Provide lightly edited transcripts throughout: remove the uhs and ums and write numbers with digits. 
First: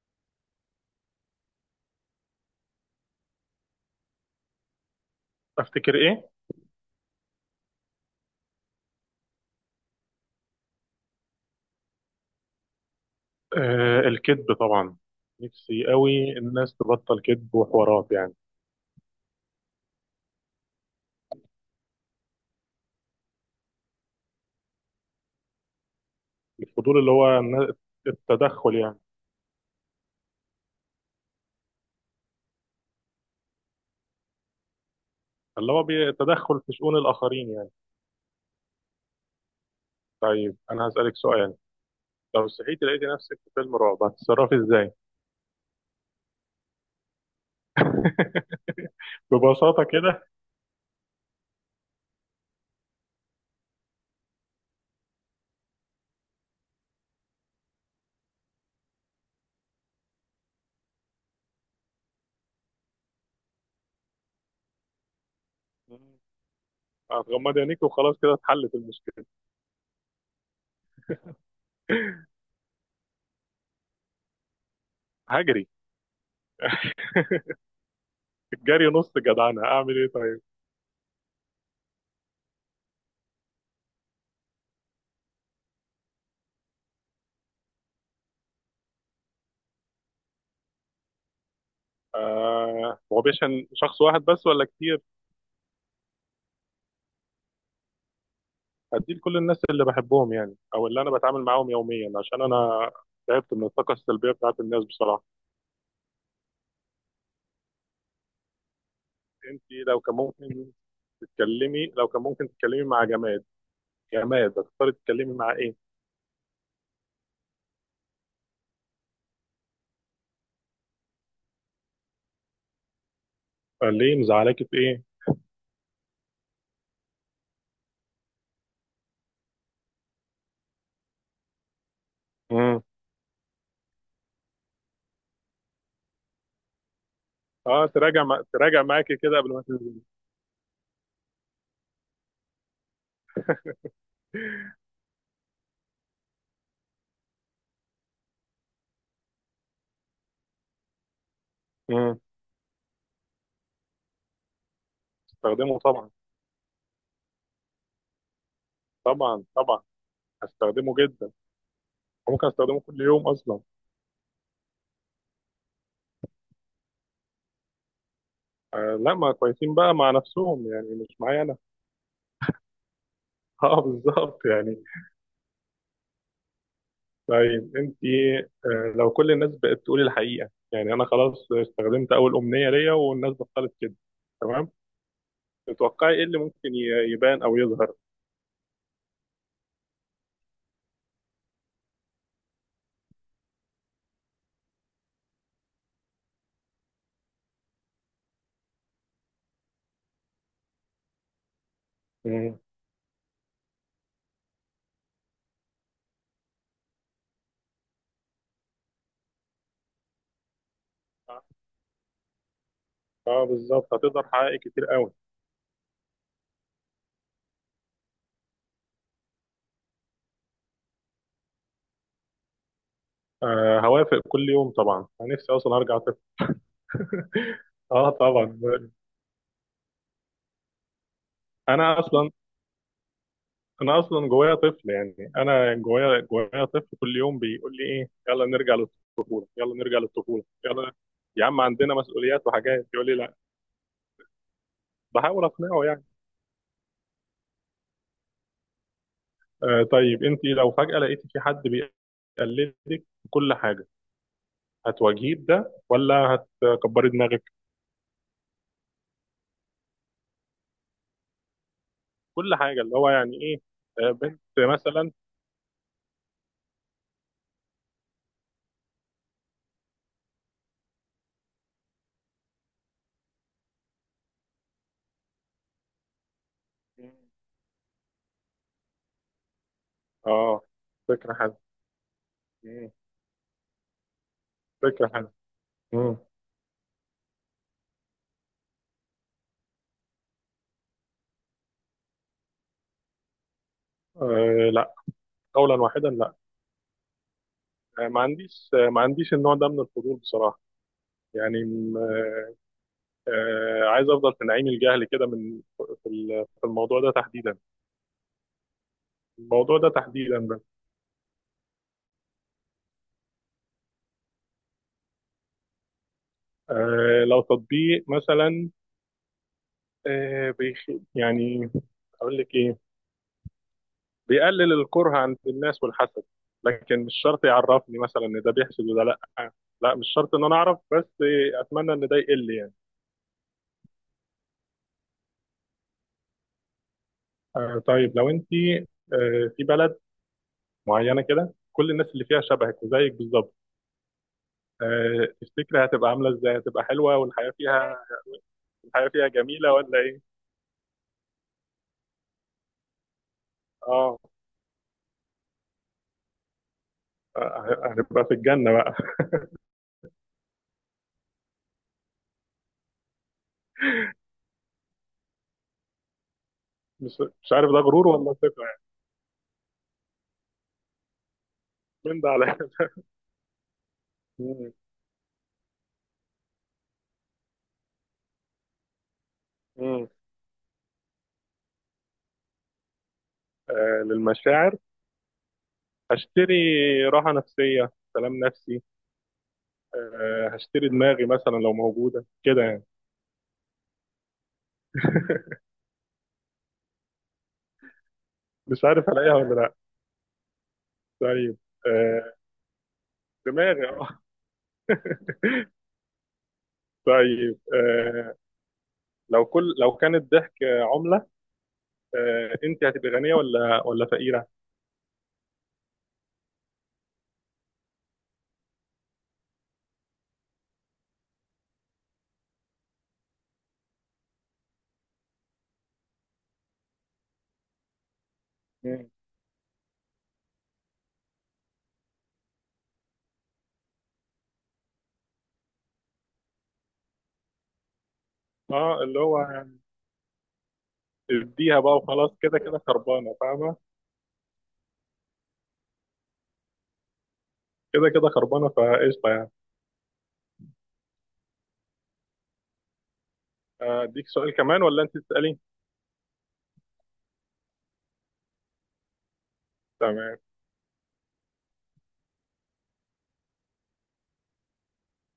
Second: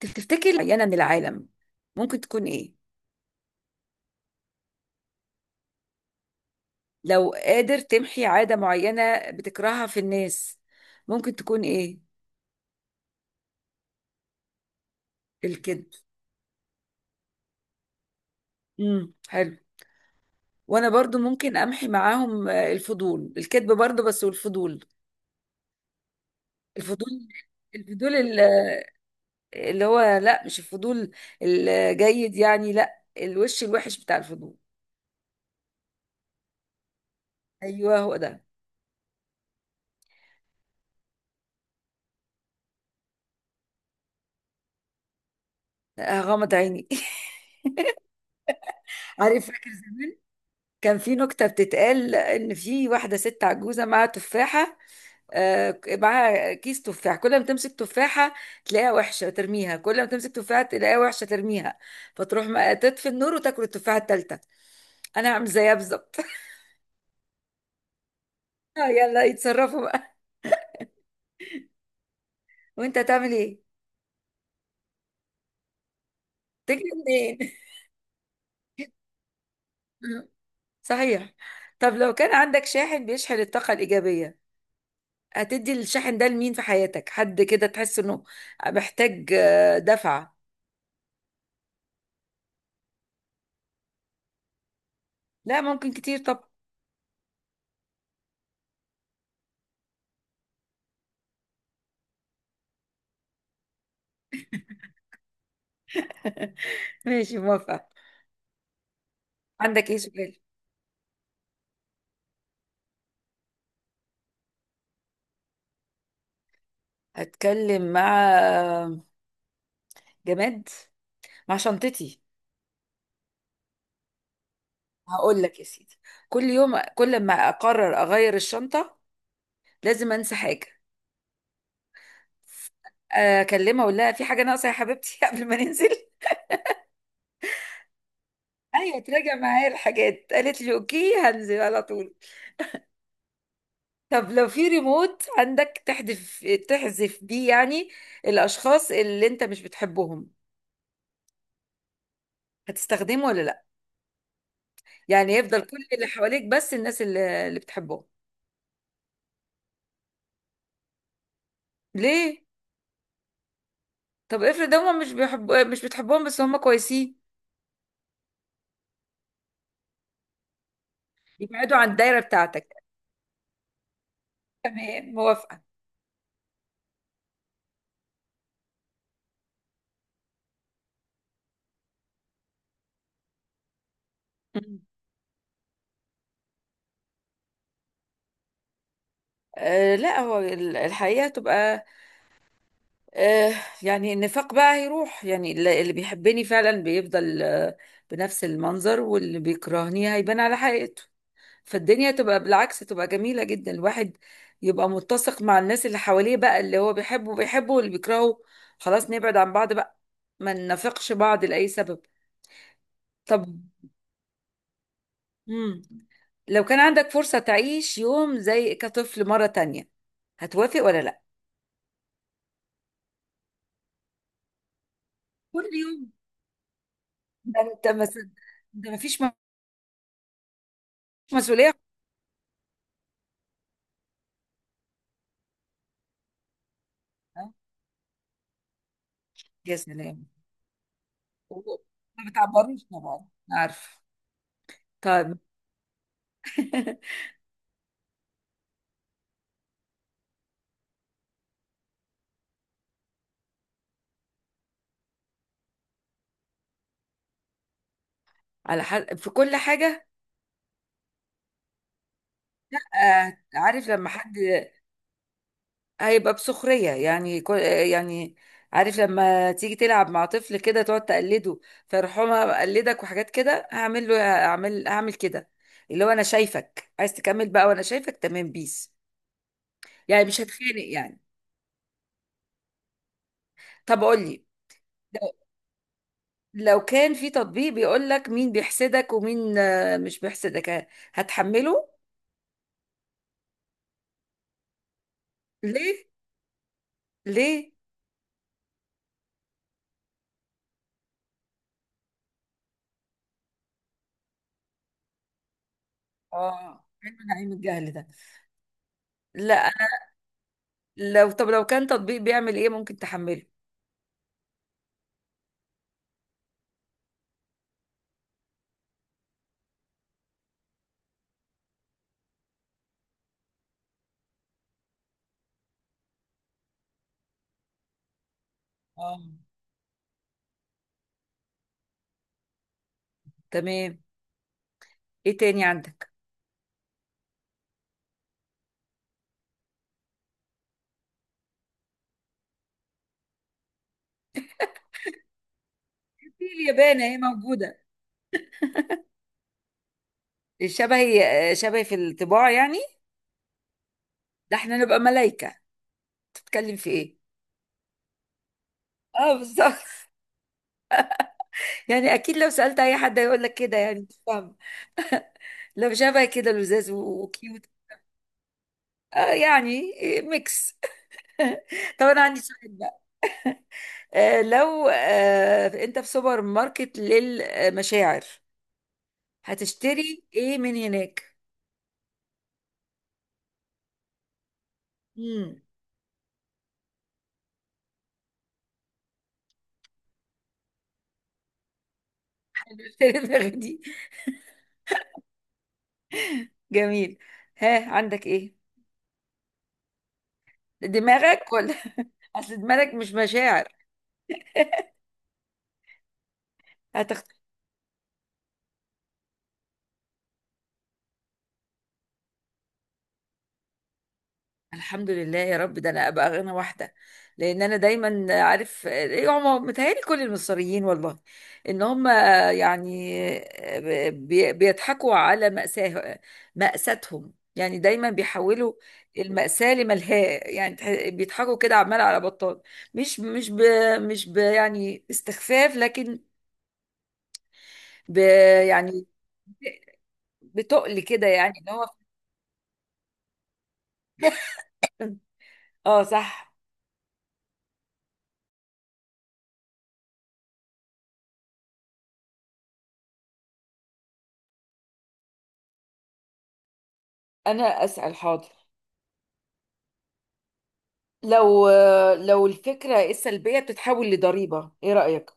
تفتكر معينة من العالم ممكن تكون إيه؟ افتكر ايه؟ لو قادر تمحي عادة معينة بتكرهها في الناس ممكن تكون إيه؟ الكذب طبعا. نفسي الكذب. قوي. الناس تبطل كذب وحوارات يعني. حلو. وأنا برضو ممكن أمحي معاهم، الفضول، الكذب برضو، بس والفضول. الفضول اللي الفضول هو الفضول التدخل يعني. اللي هو لا، مش الفضول الجيد، يعني لا، الوش الوحش بتاع الفضول. اللي هو التدخل في شؤون الاخرين يعني. أيوه هو ده. طيب انا هسألك سؤال. لو صحيتي لقيتي نفسك في فيلم رعب، هتتصرفي ازاي؟ غمض عيني عارف، فاكر ببساطة زمان كده. كان في نكتة بتتقال، إن في واحدة ست عجوزة معاها تفاحة، معاها كيس تفاح، كل ما تمسك تفاحة تلاقيها وحشة ترميها، كل ما تمسك تفاحة تلاقيها وحشة ترميها، فتروح ما تطفي النور وتاكل التفاحة التالتة. أنا هعمل زيها بالظبط هتغمضي عينيك وخلاص كده اتحلت يلا المشكلة. يتصرفوا بقى. وأنت هتعمل إيه؟ هجري. تجري منين؟ الجري نص جدعنة، اعمل ايه طيب؟ صحيح. طب لو كان عندك شاحن بيشحن الطاقة الإيجابية، هتدي الشاحن ده لمين في حياتك؟ حد كده تحس إنه محتاج دفعة. هو بيشن شخص واحد بس ولا كتير؟ لا، ممكن كتير. طب هديه لكل الناس اللي بحبهم يعني، او اللي انا بتعامل معاهم يوميا، عشان انا تعبت من الطاقه السلبيه بتاعت الناس بصراحه. ماشي، موافقة. انت عندك إيه لو كان سؤال؟ ممكن تتكلمي، لو كان ممكن تتكلمي مع جماد، جماد هتختاري تتكلمي مع ايه؟ هتكلم مع جماد، مع شنطتي. قال ليه، مزعلاكي في ايه؟ هقول لك يا سيدي، كل يوم كل ما اقرر اغير الشنطه لازم انسى حاجه، امم. اكلمها اقول لها في حاجه ناقصه يا حبيبتي قبل ما ننزل. اه تراجع مع... تراجع ايوه، معاكي تراجع كده قبل ما معايا تنزلي. الحاجات، قالت لي اوكي، هنزل على طول. طب لو في ريموت عندك تحذف بيه، يعني الاشخاص اللي انت مش بتحبهم، امم. هتستخدمه ولا لا؟ يعني يفضل كل استخدمه اللي طبعا. حواليك، بس الناس اللي بتحبهم. طبعا. هستخدمه جدا. ليه؟ ممكن استخدمه كل يوم اصلا. طب افرض هم مش بيحبوا، مش بتحبهم بس هم كويسين. آه لا، ما كويسين بقى مع نفسهم يعني، مش معايا انا. يبعدوا عن الدايرة بتاعتك. اه بالظبط يعني. تمام، موافقة. طيب انت، لو كل الناس بقت تقول الحقيقه، يعني انا خلاص استخدمت اول امنيه ليا والناس بطلت كده، تمام، مم. تتوقعي ايه اللي ممكن يبان او يظهر؟ آه لا، هو الحقيقة تبقى. آه يعني النفاق بقى هيروح، يعني اللي بيحبني فعلا بيفضل بنفس المنظر، واللي بيكرهني هيبان على حقيقته، فالدنيا تبقى مم. بالعكس، تبقى جميلة جدا. الواحد يبقى متسق مع الناس اللي حواليه بقى، اللي هو بيحبه بيحبه، واللي بيكرهه خلاص نبعد عن بعض بقى، ما ننافقش بعض لأي سبب. اه طب. بالظبط، هتقدر حقائق كتير قوي. مم. لو كان عندك فرصة تعيش يوم زي كطفل مرة تانية، هتوافق ولا لا؟ آه هوافق كل يوم طبعا، انا نفسي كل اصلا ارجع يوم؟ طفل. ده انت اه مثلا، طبعا. ده مفيش مسؤولية. انا اصلا انا اصلا جوايا طفل، يعني انا جوايا طفل كل يوم آه، بيقول لي ايه، يلا نرجع للطفوله، يلا يا نرجع سلام. للطفوله، يلا. يا عم و- عندنا ما مسؤوليات بتعبروش وحاجات، يقول لي طبعا، لا. عارف. طيب بحاول اقنعه. آه طيب انت لو فجأة لقيتي في حد بيقلدك في كل حاجة، هتواجهيه بده ولا هتكبري دماغك؟ على حد في كل حاجة؟ في كل حاجة اللي هو يعني ايه؟ عارف لما آه حد بنت مثلا. هيبقى بسخرية، يعني يعني عارف لما تيجي تلعب مع طفل كده تقعد تقلده، فيرحمها بقلدك وحاجات كده، هعمل له، هعمل كده، اللي هو انا شايفك عايز تكمل بقى وانا شايفك تمام بيس، يعني مش اه هتخانق يعني. فكرة حلوة. مم. طب قول لي، فكرة لو حلوة. مم. لو كان في تطبيق بيقول لك مين بيحسدك ومين مش بيحسدك، هتحمله؟ آه لا، قولا ليه؟ واحدا لا. ليه؟ آه ما عنديش النوع ده من الفضول بصراحة. يعني م- آه عايز افضل في نعيم الجهل كده من في اه، الموضوع ده علم نعيم تحديدا. الجهل ده. لا. الموضوع ده تحديدا بس. طب لو كان تطبيق بيعمل ايه ممكن تحمله. آه لو تطبيق مثلا، آه، بيخ... يعني اقول لك ايه، بيقلل الكره عند الناس والحسد، لكن مش شرط يعرفني مثلا ان ده بيحسد وده لا. اه، لا مش شرط ان انا اعرف، بس اتمنى ان ده يقل يعني. تمام. ايه تاني عندك؟ آه طيب لو انت في بلد معينه كده كل الناس اللي فيها شبهك وزيك بالظبط، تفتكري هتبقى عامله في ازاي، هتبقى اليابان حلوه اهي والحياه موجودة فيها، الحياه فيها جميله ولا ايه؟ شبهي، شبهي في الطباع يعني. اه، ده احنا نبقى ملايكة، تتكلم في ايه. آه، هنبقى في الجنه بقى. اه بالظبط يعني اكيد لو سألت اي حد هيقول لك كده، يعني مش فاهم، لو شبه كده لزاز مش مش وكيوت. عارف ده غرور ولا ثقه يعني، يعني إيه، ميكس. طب من انا ده عندي على سؤال ده. بقى. مم. لو انت في سوبر ماركت للمشاعر، مم. هتشتري ايه من هناك؟ آه للمشاعر، امم. هشتري راحة نفسية، سلام نفسي، آه، هشتري دماغي مثلا لو موجودة كده يعني. المشاعر دي. جميل. ها، عندك ايه؟ مش عارف ألاقيها ولا لأ. دماغك طيب، ولا؟ آه، اصل دماغك مش مشاعر. دماغي اه. هتخت... طيب، لو كان الضحك عملة، آه، أنت هتبقي غنية ولا فقيرة؟ الحمد لله يا رب، ده انا ابقى غنى واحده، لان انا دايما عارف إيه هم، متهيألي كل المصريين والله ان هم، يعني بيضحكوا على مأساه، مأساتهم، يعني دايما بيحولوا مم. المأساة لملهاة، يعني بيضحكوا كده عمال على بطال. مش ب، مش ب، يعني استخفاف، لكن ب، اه يعني اللي هو بتقل كده يعني ان اديها هو بقى وخلاص، كده كده خربانة فاهمة؟ اه صح. كده كده خربانة فقشطة يعني. آه، أديك سؤال كمان ولا أنت تسألي؟ انا اسال، حاضر. تمام. لو لو الفكره السلبيه بتتحول لضريبه، ايه رايك؟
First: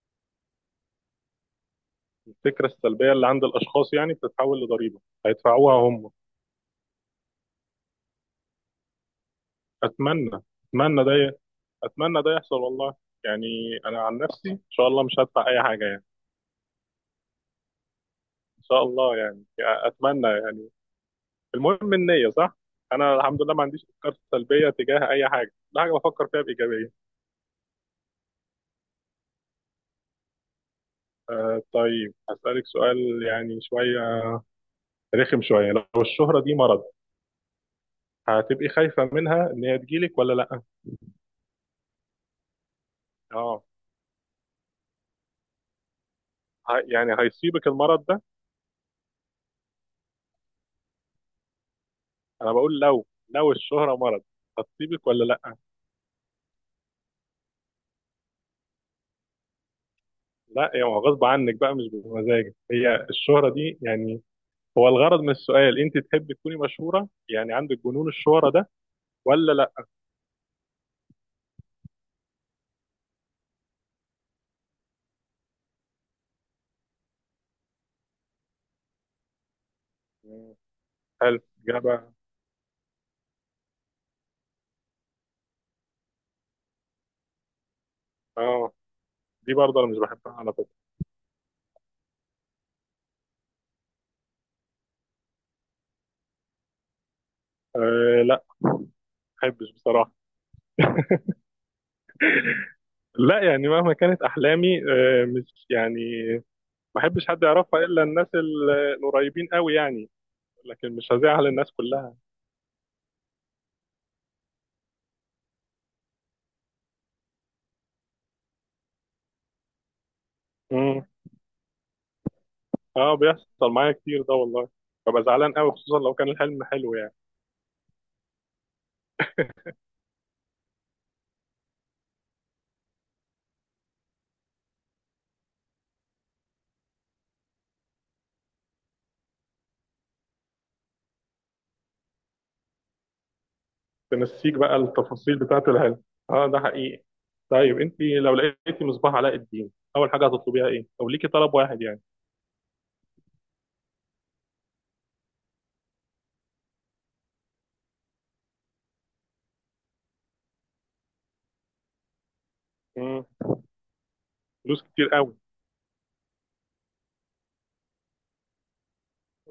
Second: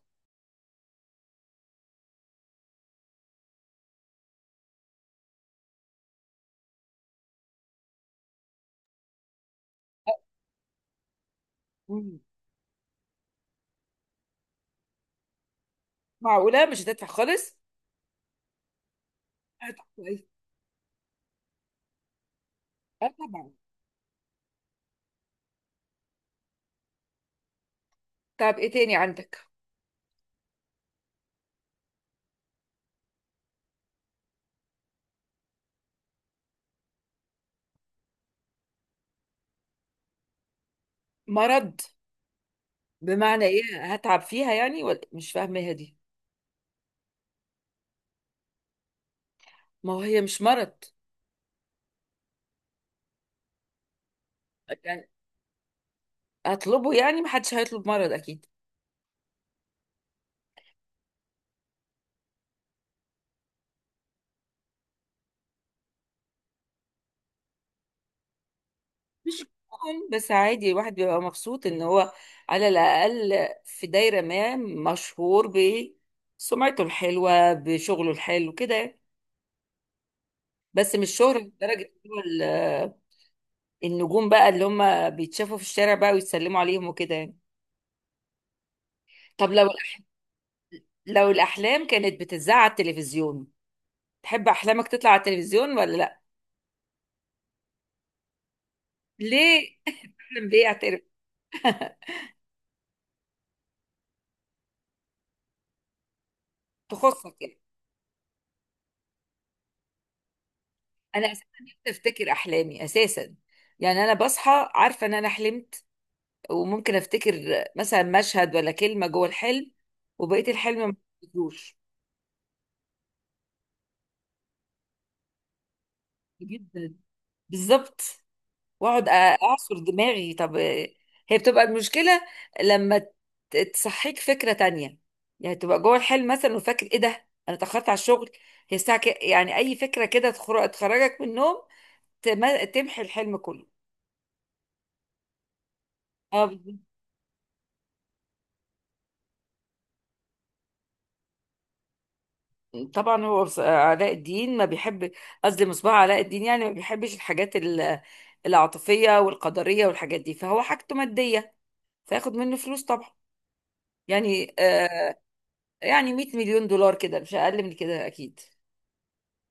الفكرة السلبية اللي عند الأشخاص يعني بتتحول لضريبة هيدفعوها هم. اتمنى، اتمنى ده، مم. اتمنى ده يحصل والله. يعني انا عن نفسي ان شاء الله مش هدفع اي حاجه يعني. معقوله مش هتدفع خالص؟ ان شاء الله يعني هتبقى كويس. اتمنى يعني. المهم النيه صح. اه انا الحمد طبعا. لله ما عنديش افكار سلبيه تجاه اي حاجه، كل حاجه بفكر فيها بايجابيه. طب ايه تاني عندك؟ آه طيب هسالك سؤال يعني شويه رخم شويه. لو الشهره دي مرض، هتبقي خايفه منها ان هي تجيلك ولا لا؟ مرض بمعنى اه ايه؟ هتعب فيها يعني؟ ولا مش فاهمها دي. يعني هيصيبك المرض ده. ما هو هي مش مرض انا بقول لو، لو الشهره مرض، هتصيبك يعني ولا لا؟ هطلبه، يعني محدش هيطلب مرض اكيد. لا يعني هو غصب عنك بقى، مش بمزاجك هي الشهرة دي يعني. هو الغرض من السؤال، انت تحبي تكوني مشهورة يعني، عندك جنون الشهرة ده ولا لا؟ طبعاً، بس عادي، الواحد بيبقى مبسوط ان هو على الاقل في دايره ما مشهور بسمعته الحلوه، بشغله الحلو كده يعني. مم. بس مش شهرة حلو لدرجة إن إجابة. هو النجوم بقى اللي هم بيتشافوا في الشارع بقى ويتسلموا عليهم وكده يعني. اه طب دي برضه انا مش بحبها على فكرة. لو الأحلام كانت بتذاع على التلفزيون، تحب أحلامك تطلع على التلفزيون ولا لأ؟ آه لا ما بحبش ليه؟ بصراحة. أحلم بإيه، أعترف؟ لا يعني مهما كانت احلامي، آه مش يعني، ما بحبش تخصك حد يعني. يعرفها الا الناس القريبين قوي يعني، لكن مش أنا أساسا هزعل الناس نفسي كلها. أفتكر أحلامي أساسا، يعني أنا بصحى عارفة إن أنا حلمت، وممكن أفتكر مثلا مشهد ولا كلمة جوه الحلم، وبقية الحلم ما مم. بفتكروش. اه بيحصل معايا كتير ده والله، ببقى زعلان قوي خصوصا لو كان الحلم حلو جدا، يعني. بالظبط. واقعد اعصر دماغي. طب، هي بتبقى المشكله لما تصحيك فكره تانية، يعني تبقى جوه الحلم مثلا وفاكر ايه ده، انا اتاخرت على الشغل، هي الساعه يعني اي فكره كده تخرجك من النوم، تمحي الحلم كله. تنسيك بقى التفاصيل بتاعة العلم. اه آه، ده حقيقي. طيب انت لو لقيتي مصباح علاء الدين، اول حاجة هتطلبيها ايه، او ليكي طلب واحد يعني؟ طبعا هو علاء الدين ما بيحب، قصدي مصباح علاء الدين يعني ما بيحبش الحاجات العاطفيه والقدريه والحاجات دي، فهو حاجته ماديه، فياخد منه فلوس طبعا. مم. يعني فلوس كتير قوي. يعني 100 مليون دولار كده، مش اقل من كده اكيد.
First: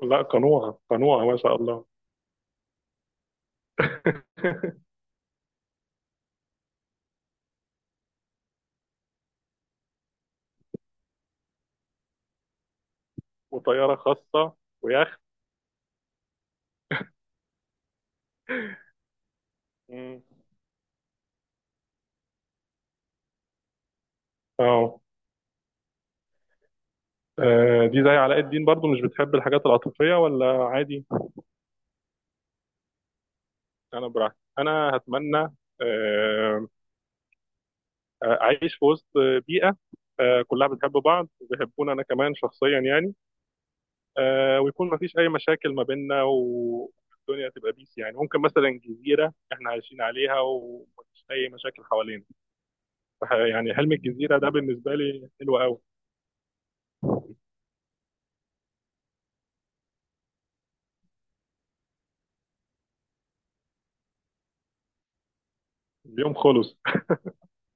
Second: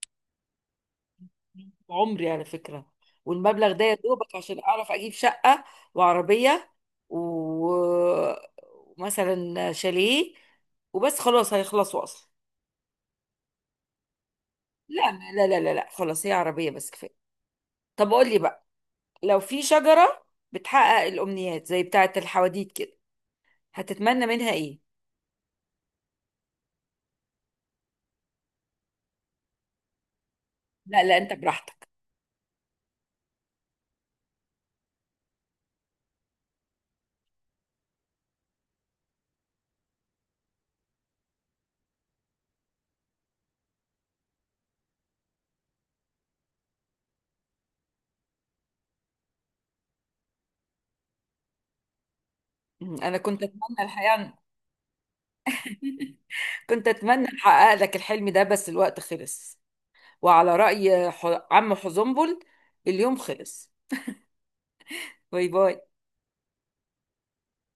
لا قنوعة قنوعة ما شاء الله. عمري على فكرة، والمبلغ ده يا دوبك عشان أعرف أجيب شقة وعربية و- ومثلا شاليه، وبس خلاص هيخلصوا أصلا. وطيارة خاصة، لا ويخت. لا لا لا لا، خلاص هي عربية بس كفاية. طب قول لي بقى، لو في مم. شجرة بتحقق الأمنيات زي بتاعة الحواديت كده، هتتمنى منها إيه؟ اه، آه، دي زي علاء الدين برضو، مش بتحب الحاجات العاطفية ولا لا عادي؟ لا، أنت براحتك. انا براحتي انا هتمنى، آه، اعيش في وسط بيئة، آه، كلها بتحب بعض وبيحبوني انا كمان شخصيا يعني، آه ويكون ما فيش اي مشاكل ما بيننا، والدنيا تبقى بيس يعني. ممكن مثلا جزيره احنا عايشين عليها ومفيش اي مشاكل حوالينا. مم، أنا كنت يعني أتمنى حلم الحقيقة الجزيره ده بالنسبه لي حلو قوي. كنت أتمنى أحقق لك الحلم ده بس الوقت خلص، وعلى رأي عم حزنبل، اليوم خلص. باي باي. اليوم خلص.